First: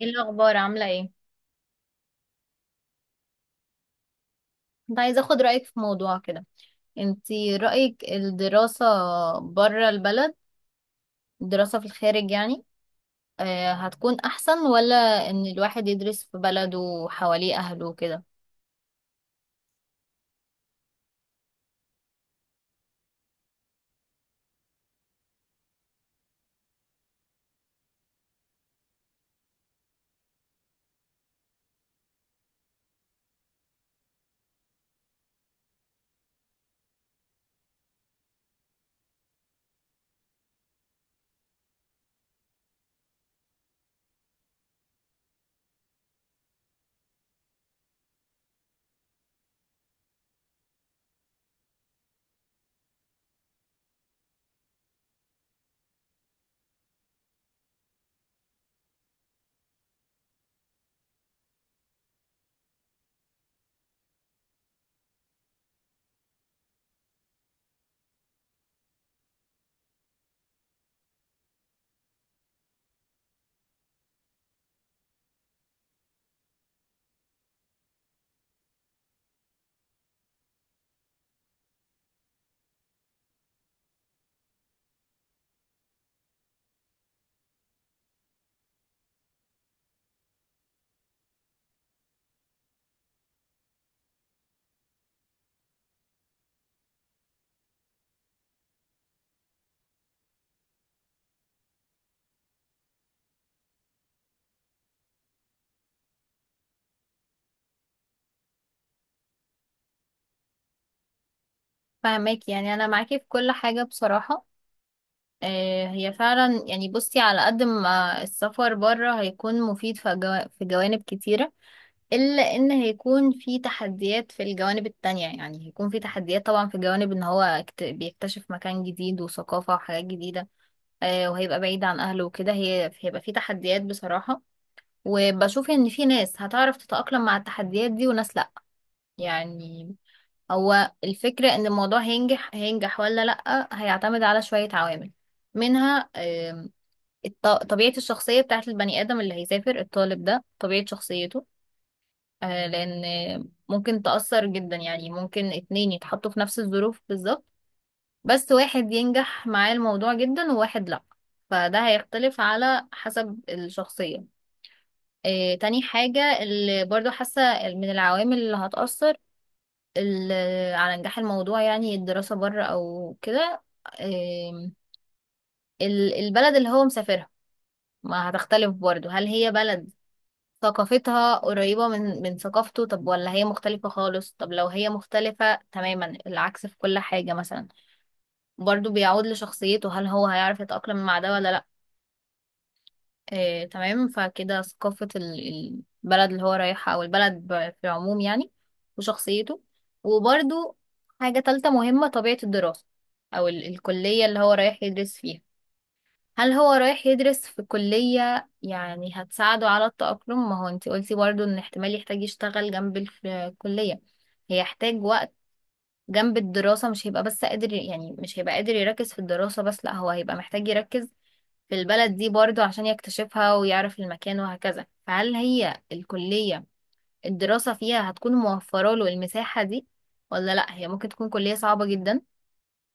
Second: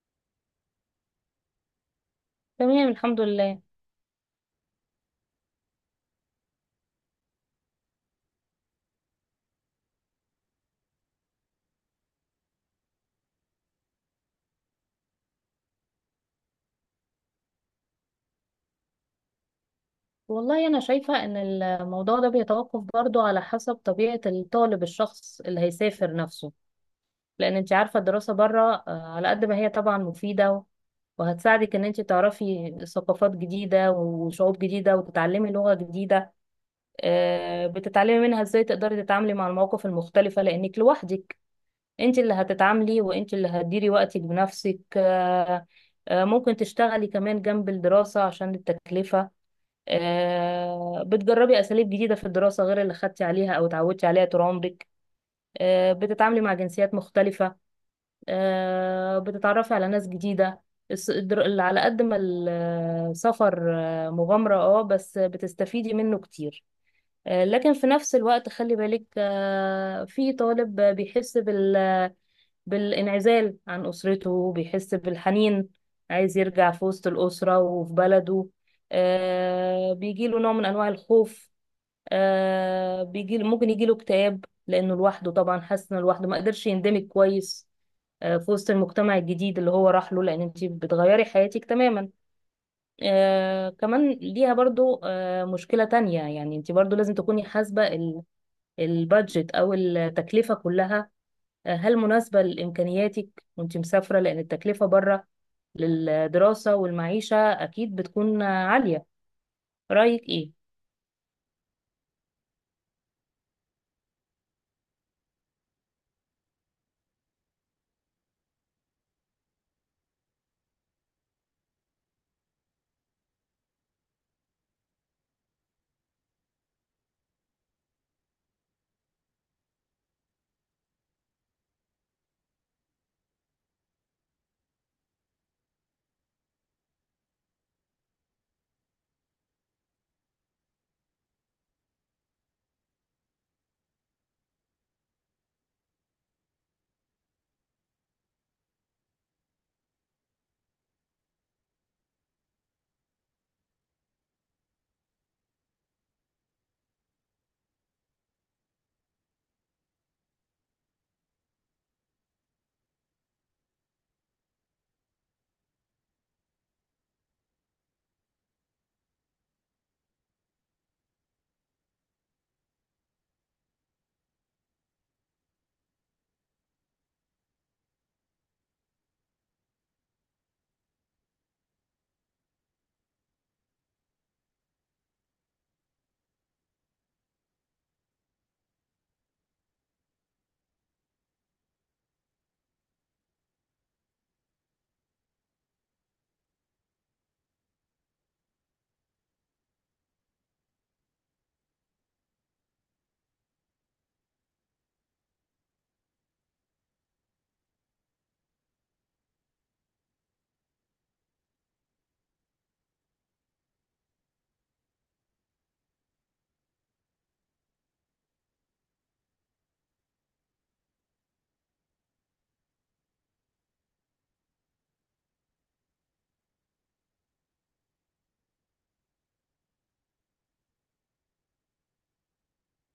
ايه الاخبار عامله ايه؟ تمام الحمد لله. كنت عايزه اخد رايك في موضوع كده. انتي رايك الدراسه بره البلد، الدراسه في الخارج يعني، آه هتكون احسن ولا ان الواحد يدرس في بلده وحواليه اهله وكده؟ والله أنا شايفة إن الموضوع ده بيتوقف برضو على حسب طبيعة الطالب، الشخص اللي هيسافر نفسه. لأن أنت عارفة الدراسة بره، على قد ما هي طبعا مفيدة، وهتساعدك إن أنت تعرفي ثقافات جديدة وشعوب جديدة وتتعلمي لغة جديدة. بتتعلمي منها إزاي تقدري تتعاملي مع المواقف المختلفة، لأنك لوحدك أنت اللي هتتعاملي، وأنت اللي هتديري وقتك بنفسك. ممكن تشتغلي كمان جنب الدراسة عشان التكلفة. بتجربي أساليب جديدة في الدراسة غير اللي خدتي عليها أو اتعودتي عليها طول عمرك. بتتعاملي مع جنسيات مختلفة. بتتعرفي على ناس جديدة. اللي على قد ما السفر مغامرة، اه، بس بتستفيدي منه كتير. لكن في نفس الوقت خلي بالك، في طالب بيحس بالانعزال عن أسرته، بيحس بالحنين، عايز يرجع في وسط الأسرة وفي بلده. بيجيله نوع من أنواع الخوف. آه بيجي ممكن يجيله اكتئاب، لأنه لوحده طبعا، حاسس إنه لوحده ما قدرش يندمج كويس في وسط المجتمع الجديد اللي هو راح له، لأن أنت بتغيري حياتك تماما. كمان ليها برضو مشكلة تانية، يعني أنت برضو لازم تكوني حاسبة البادجت أو التكلفة كلها. هل مناسبة لإمكانياتك وانت مسافرة؟ لأن التكلفة بره للدراسة والمعيشة أكيد بتكون عالية. رأيك إيه؟ فاهمك، يعني انا معاكي في كل حاجه بصراحه. آه هي فعلا، يعني بصي على قد ما السفر بره هيكون مفيد في في جوانب كتيره، إلا إن هيكون في تحديات في الجوانب التانية. يعني هيكون في تحديات طبعا في جوانب، إن هو بيكتشف مكان جديد وثقافة وحاجات جديدة، وهيبقى بعيد عن أهله وكده. هي هيبقى في تحديات بصراحة، وبشوف إن في ناس هتعرف تتأقلم مع التحديات دي وناس لأ، يعني. هو الفكرة إن الموضوع هينجح هينجح ولا لأ هيعتمد على شوية عوامل، منها طبيعة الشخصية بتاعت البني آدم اللي هيسافر، الطالب ده طبيعة شخصيته. آه، لان ممكن تأثر جدا. يعني ممكن اتنين يتحطوا في نفس الظروف بالظبط، بس واحد ينجح معاه الموضوع جدا وواحد لا، فده هيختلف على حسب الشخصية. آه، تاني حاجة اللي برضو حاسة من العوامل اللي هتأثر على نجاح الموضوع، يعني الدراسة بره أو كده، آم، البلد اللي هو مسافرها، ما هتختلف برضو. هل هي بلد ثقافتها قريبة من ثقافته، طب ولا هي مختلفة خالص؟ طب لو هي مختلفة تماما العكس في كل حاجة مثلا، برضو بيعود لشخصيته، هل هو هيعرف يتأقلم مع ده ولا لأ. آه، تمام، فكده ثقافة البلد اللي هو رايحها، أو البلد في العموم يعني، وشخصيته. وبرضو حاجة تالتة مهمة، طبيعة الدراسة أو الكلية اللي هو رايح يدرس فيها. هل هو رايح يدرس في كلية يعني هتساعده على التأقلم؟ ما هو انتي قلتي برضو ان احتمال يحتاج يشتغل جنب الكلية، هيحتاج وقت جنب الدراسة. مش هيبقى بس قادر، يعني مش هيبقى قادر يركز في الدراسة بس، لا هو هيبقى محتاج يركز في البلد دي برضو عشان يكتشفها ويعرف المكان وهكذا. فهل هي الكلية الدراسة فيها هتكون موفرة له المساحة دي ولا لا؟ هي ممكن تكون كلية صعبة جدا،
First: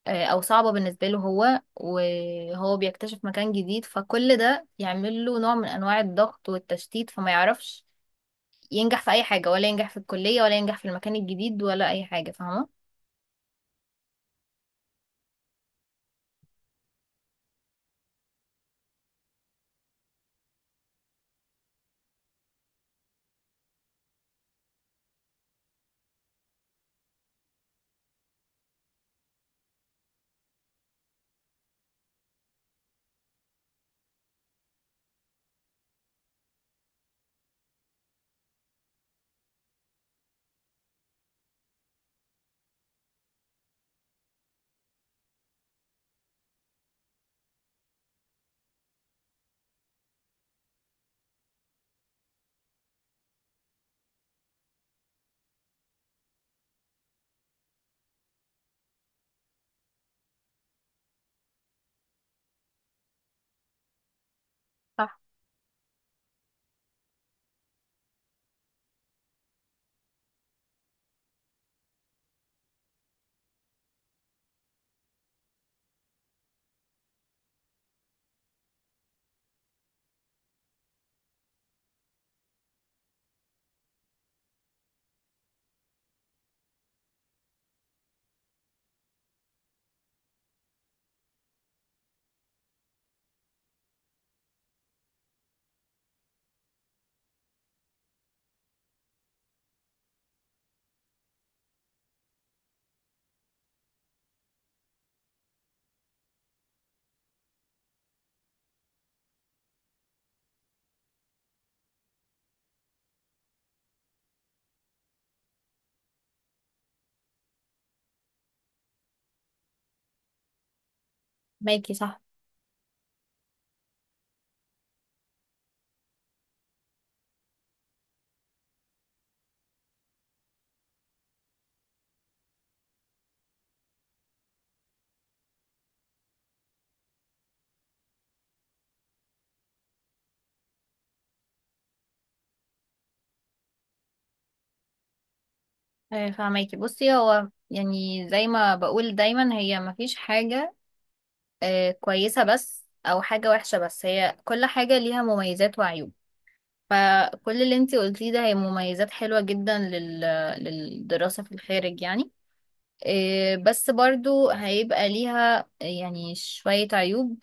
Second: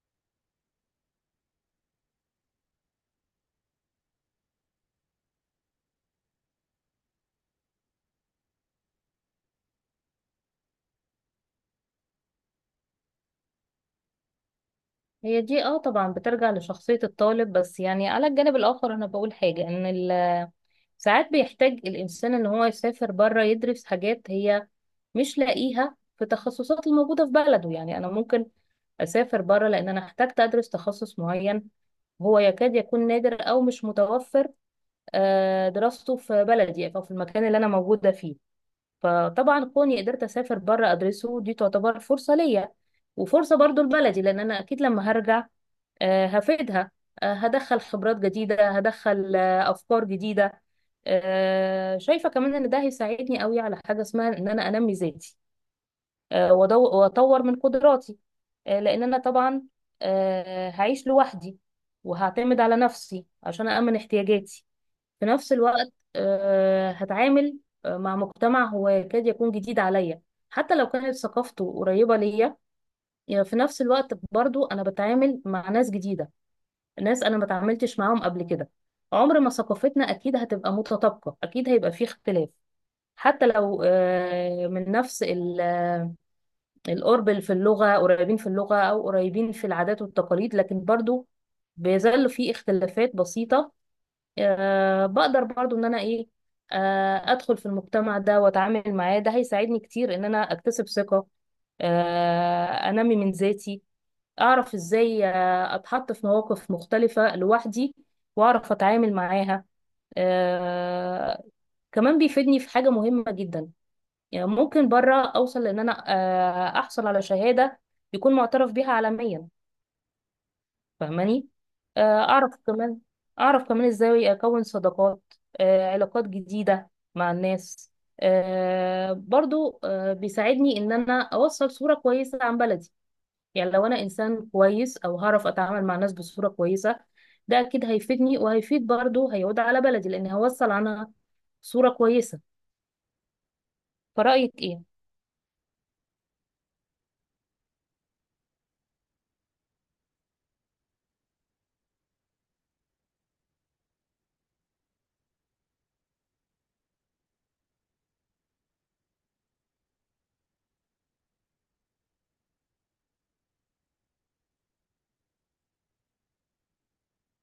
آه، او صعبة بالنسبة له هو، وهو بيكتشف مكان جديد، فكل ده يعمل له نوع من انواع الضغط والتشتيت، فما يعرفش ينجح في اي حاجة. ولا ينجح في الكلية، ولا ينجح في المكان الجديد، ولا اي حاجة، فاهمة؟ هي دي اه طبعا بترجع لشخصية الطالب، بس يعني على الجانب الآخر أنا بقول حاجة، إن ساعات بيحتاج الإنسان إن هو يسافر بره يدرس حاجات هي مش لاقيها في التخصصات الموجودة في بلده. يعني أنا ممكن أسافر بره لأن أنا احتجت أدرس تخصص معين، هو يكاد يكون نادر أو مش متوفر دراسته في بلدي يعني، أو في المكان اللي أنا موجودة فيه. فطبعا كوني قدرت أسافر بره أدرسه، دي تعتبر فرصة ليا، وفرصة برضو لبلدي، لأن أنا أكيد لما هرجع هفيدها. هدخل خبرات جديدة، هدخل أفكار جديدة. شايفة كمان إن ده هيساعدني قوي على حاجة اسمها إن أنا أنمي ذاتي وأطور من قدراتي، لأن أنا طبعا هعيش لوحدي، وهعتمد على نفسي عشان أأمن احتياجاتي. صح. في نفس الوقت هتعامل مع مجتمع هو يكاد يكون جديد عليا، حتى لو كانت ثقافته قريبة ليا. يعني في نفس الوقت برضو أنا بتعامل مع ناس جديدة، ناس أنا ما تعاملتش معاهم قبل كده. عمر ما ثقافتنا أكيد هتبقى متطابقة، أكيد هيبقى فيه اختلاف. حتى لو آه، من نفس ال- آه، القرب في اللغة، قريبين في اللغة أو قريبين في العادات والتقاليد، لكن برضو بيظل في اختلافات بسيطة. بقدر برضو ان انا ايه، ادخل في المجتمع ده واتعامل معاه، ده هيساعدني كتير ان انا اكتسب ثقة، انمي من ذاتي، اعرف ازاي اتحط في مواقف مختلفة لوحدي واعرف اتعامل معاها. آه، كمان بيفيدني في حاجة مهمة جدا، يعني ممكن بره اوصل ان انا احصل على شهادة يكون معترف بيها عالميا. فاهماني؟ مايكي، آه، صح. اعرف كمان اعرف كمان ازاي اكون صداقات، علاقات جديدة مع الناس. آه، برضو آه، بيساعدني ان انا اوصل صورة كويسة عن بلدي. يعني لو انا انسان كويس، او هعرف اتعامل مع الناس بصورة كويسة، ده اكيد هيفيدني، وهيفيد برضو، هيعود على بلدي، لان هوصل عنها صورة كويسة. فرأيك ايه؟ آه، فاهماكي. بصي، هو يعني زي ما بقول دايما، هي مفيش حاجة آه، كويسة بس أو حاجة وحشة بس، هي كل حاجة ليها مميزات وعيوب. فكل اللي انتي قلتيه ده هي مميزات حلوة جدا للدراسة في الخارج يعني. إيه، بس برضو هيبقى ليها يعني شوية عيوب،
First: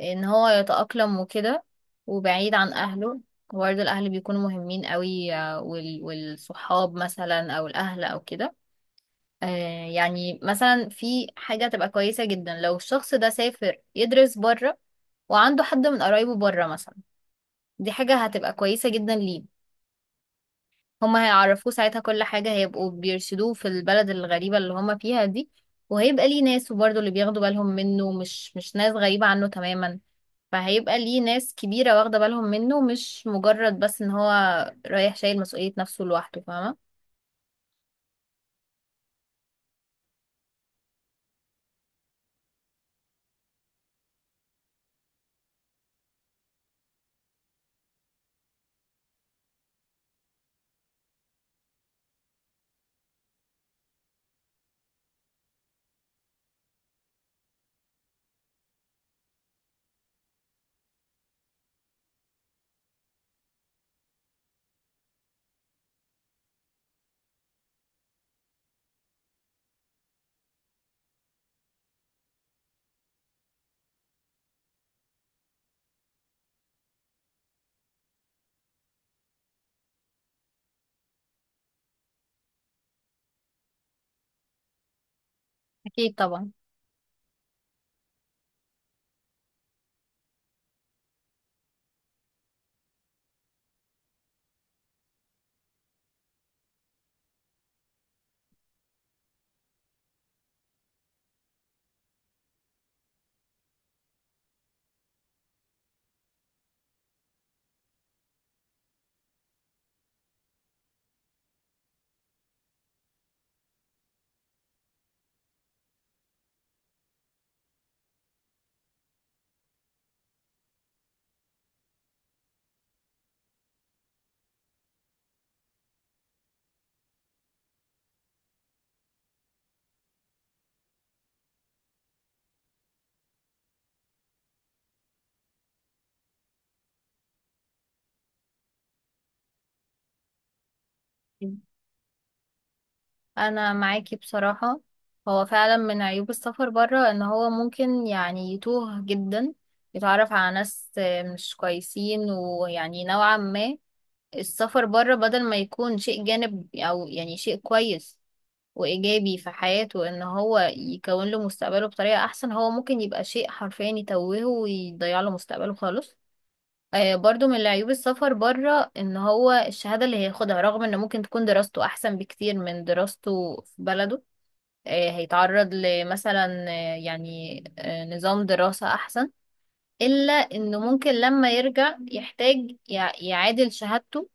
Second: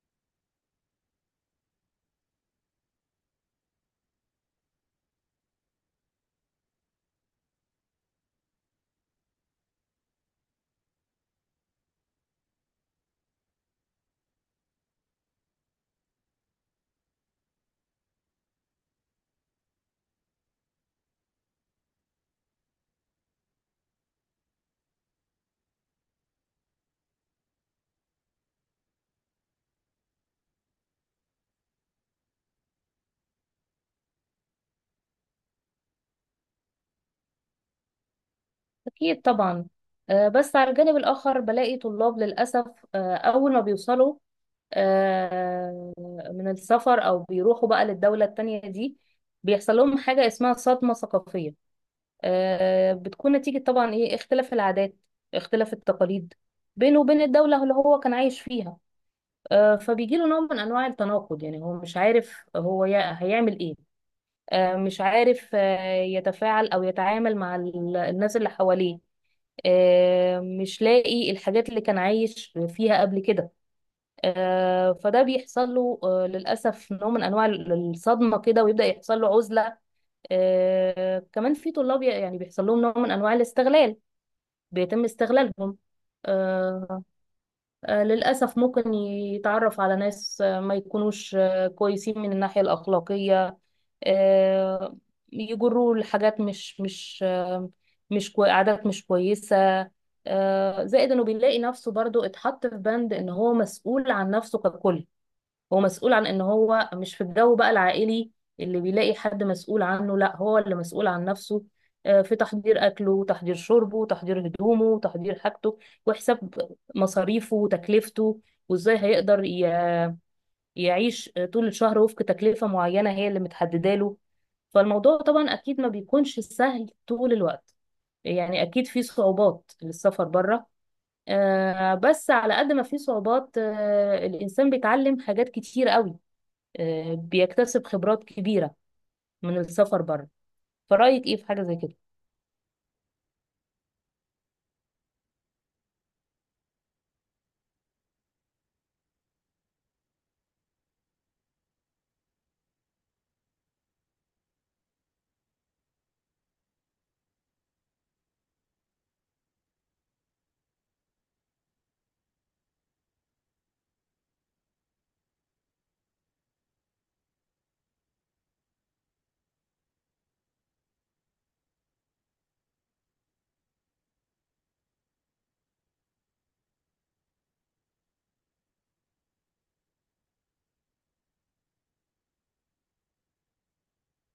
ان هو يتأقلم وكده، وبعيد عن اهله. برضو الاهل بيكونوا مهمين قوي، آه، والصحاب مثلا او الاهل او كده. آه، يعني مثلا في حاجة تبقى كويسة جدا لو الشخص ده سافر يدرس بره وعنده حد من قرايبه بره مثلا، دي حاجة هتبقى كويسة جدا ليه. هما هيعرفوه ساعتها كل حاجة، هيبقوا بيرشدوه في البلد الغريبة اللي هما فيها دي، وهيبقى ليه ناس، وبرضه اللي بياخدوا بالهم منه مش ناس غريبة عنه تماما. فهيبقى ليه ناس كبيرة واخدة بالهم منه، مش مجرد بس ان هو رايح شايل مسؤولية نفسه لوحده، فاهمة؟ اكيد طبعا. بس على الجانب الاخر بلاقي طلاب للاسف، اول ما بيوصلوا آه، من السفر، او بيروحوا بقى للدولة التانية دي، بيحصل لهم حاجة اسمها صدمة ثقافية. بتكون نتيجة طبعا ايه، اختلاف العادات، اختلاف التقاليد بينه وبين الدولة اللي هو كان عايش فيها. فبيجي له نوع من انواع التناقض، يعني هو مش عارف هو هيعمل ايه، مش عارف يتفاعل او يتعامل مع الناس اللي حواليه، مش لاقي الحاجات اللي كان عايش فيها قبل كده. فده بيحصل له للأسف نوع من أنواع الصدمة كده، ويبدأ يحصل له عزلة. كمان في طلاب يعني بيحصل لهم نوع من أنواع الاستغلال، بيتم استغلالهم. أكيد طبعا. آه، للأسف ممكن يتعرف على ناس ما يكونوش كويسين من الناحية الأخلاقية، آه، يجروه لحاجات مش مش آه، مش كوي- عادات مش كويسة. زائد إنه بيلاقي نفسه برضو اتحط في بند إن هو مسؤول عن نفسه ككل. هو مسؤول عن ان هو مش في الجو بقى العائلي اللي بيلاقي حد مسؤول عنه، لا، هو اللي مسؤول عن نفسه في تحضير اكله، وتحضير شربه، وتحضير هدومه، وتحضير حاجته، وحساب مصاريفه وتكلفته، وازاي هيقدر يعيش طول الشهر وفق تكلفة معينة هي اللي متحددة له. فالموضوع طبعا اكيد ما بيكونش سهل طول الوقت، يعني اكيد في صعوبات للسفر بره، بس على قد ما في صعوبات الانسان بيتعلم حاجات كتير قوي، بيكتسب خبرات كبيرة من السفر بره. فرأيك ايه في حاجة زي كده؟ أنا معاكي بصراحة. هو فعلا من عيوب السفر برا ان هو ممكن يعني يتوه جدا، يتعرف على ناس مش كويسين، ويعني نوعا ما السفر بره بدل ما يكون شيء جانب او يعني شيء كويس وايجابي في حياته، ان هو يكون له مستقبله بطريقة احسن، هو ممكن يبقى شيء حرفيا يتوهه ويضيع له مستقبله خالص. آه برضو من عيوب السفر بره ان هو الشهادة اللي هياخدها، رغم ان ممكن تكون دراسته احسن بكتير من دراسته في بلده، آه هيتعرض لمثلا يعني نظام دراسة احسن، الا انه ممكن لما يرجع يحتاج يعادل شهادته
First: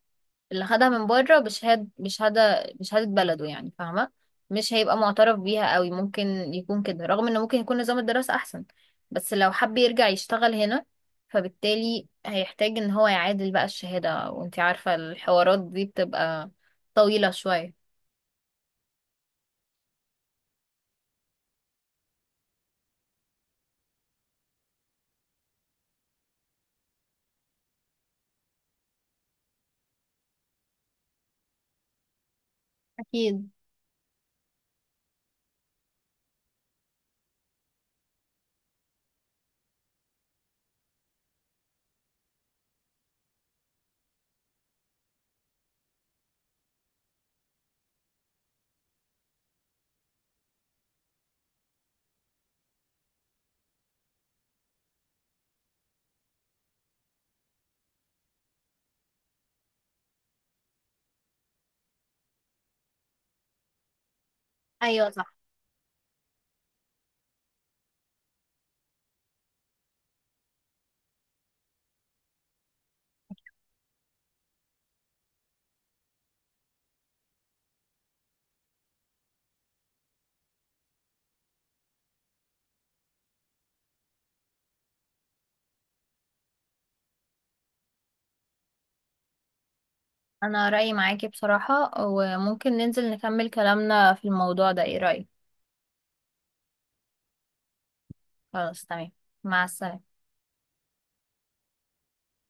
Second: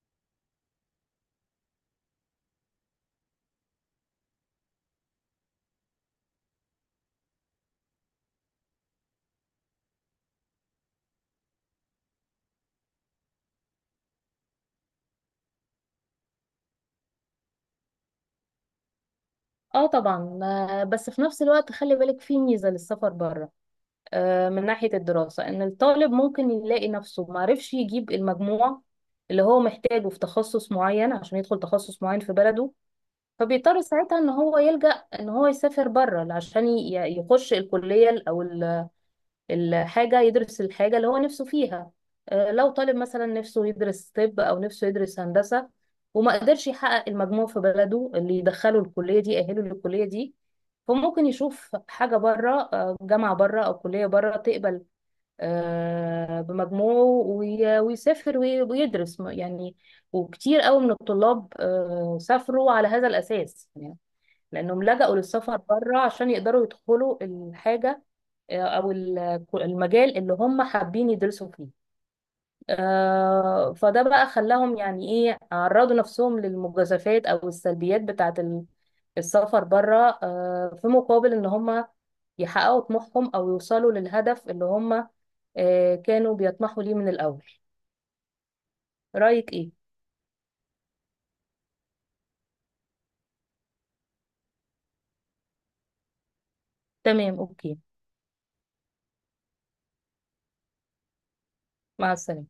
اللي خدها من بره بشهادة بشهادة بلده، يعني فاهمة. مش هيبقى معترف بيها قوي، ممكن يكون كده، رغم ان ممكن يكون نظام الدراسة احسن، بس لو حب يرجع يشتغل هنا، فبالتالي هيحتاج ان هو يعادل بقى الشهادة، وانتي عارفة الحوارات دي بتبقى طويلة شوية. اه طبعا. بس في نفس الوقت خلي بالك في ميزة للسفر بره، من ناحية الدراسة، ان الطالب ممكن يلاقي نفسه معرفش يجيب المجموع اللي هو محتاجه في تخصص معين عشان يدخل تخصص معين في بلده. أكيد. فبيضطر ساعتها ان هو يلجأ ان هو يسافر بره عشان يخش الكلية او ال الحاجة، يدرس الحاجة اللي هو نفسه فيها. لو طالب مثلا نفسه يدرس طب، أو نفسه يدرس هندسة، وما قدرش يحقق المجموع في بلده اللي يدخله الكلية دي، يأهله للكلية دي، فممكن يشوف حاجة بره، جامعة بره أو كلية بره تقبل بمجموعه، ويسافر ويدرس يعني. وكتير قوي من الطلاب سافروا على هذا الأساس، يعني لأنهم أيوة، لجأوا صح. للسفر بره عشان يقدروا يدخلوا الحاجة او ال- المجال اللي هم حابين يدرسوا فيه. فده بقى خلاهم يعني ايه، عرضوا نفسهم للمجازفات او السلبيات بتاعه السفر بره، في مقابل ان هم يحققوا طموحهم، او يوصلوا للهدف اللي هم كانوا بيطمحوا ليه من الاول. رأيك ايه؟ أنا رأيي معاكي بصراحة، وممكن ننزل نكمل كلامنا في الموضوع ده، إيه رأيك؟ تمام، اوكي. خلاص تمام. مع السلامة. مع السلامة.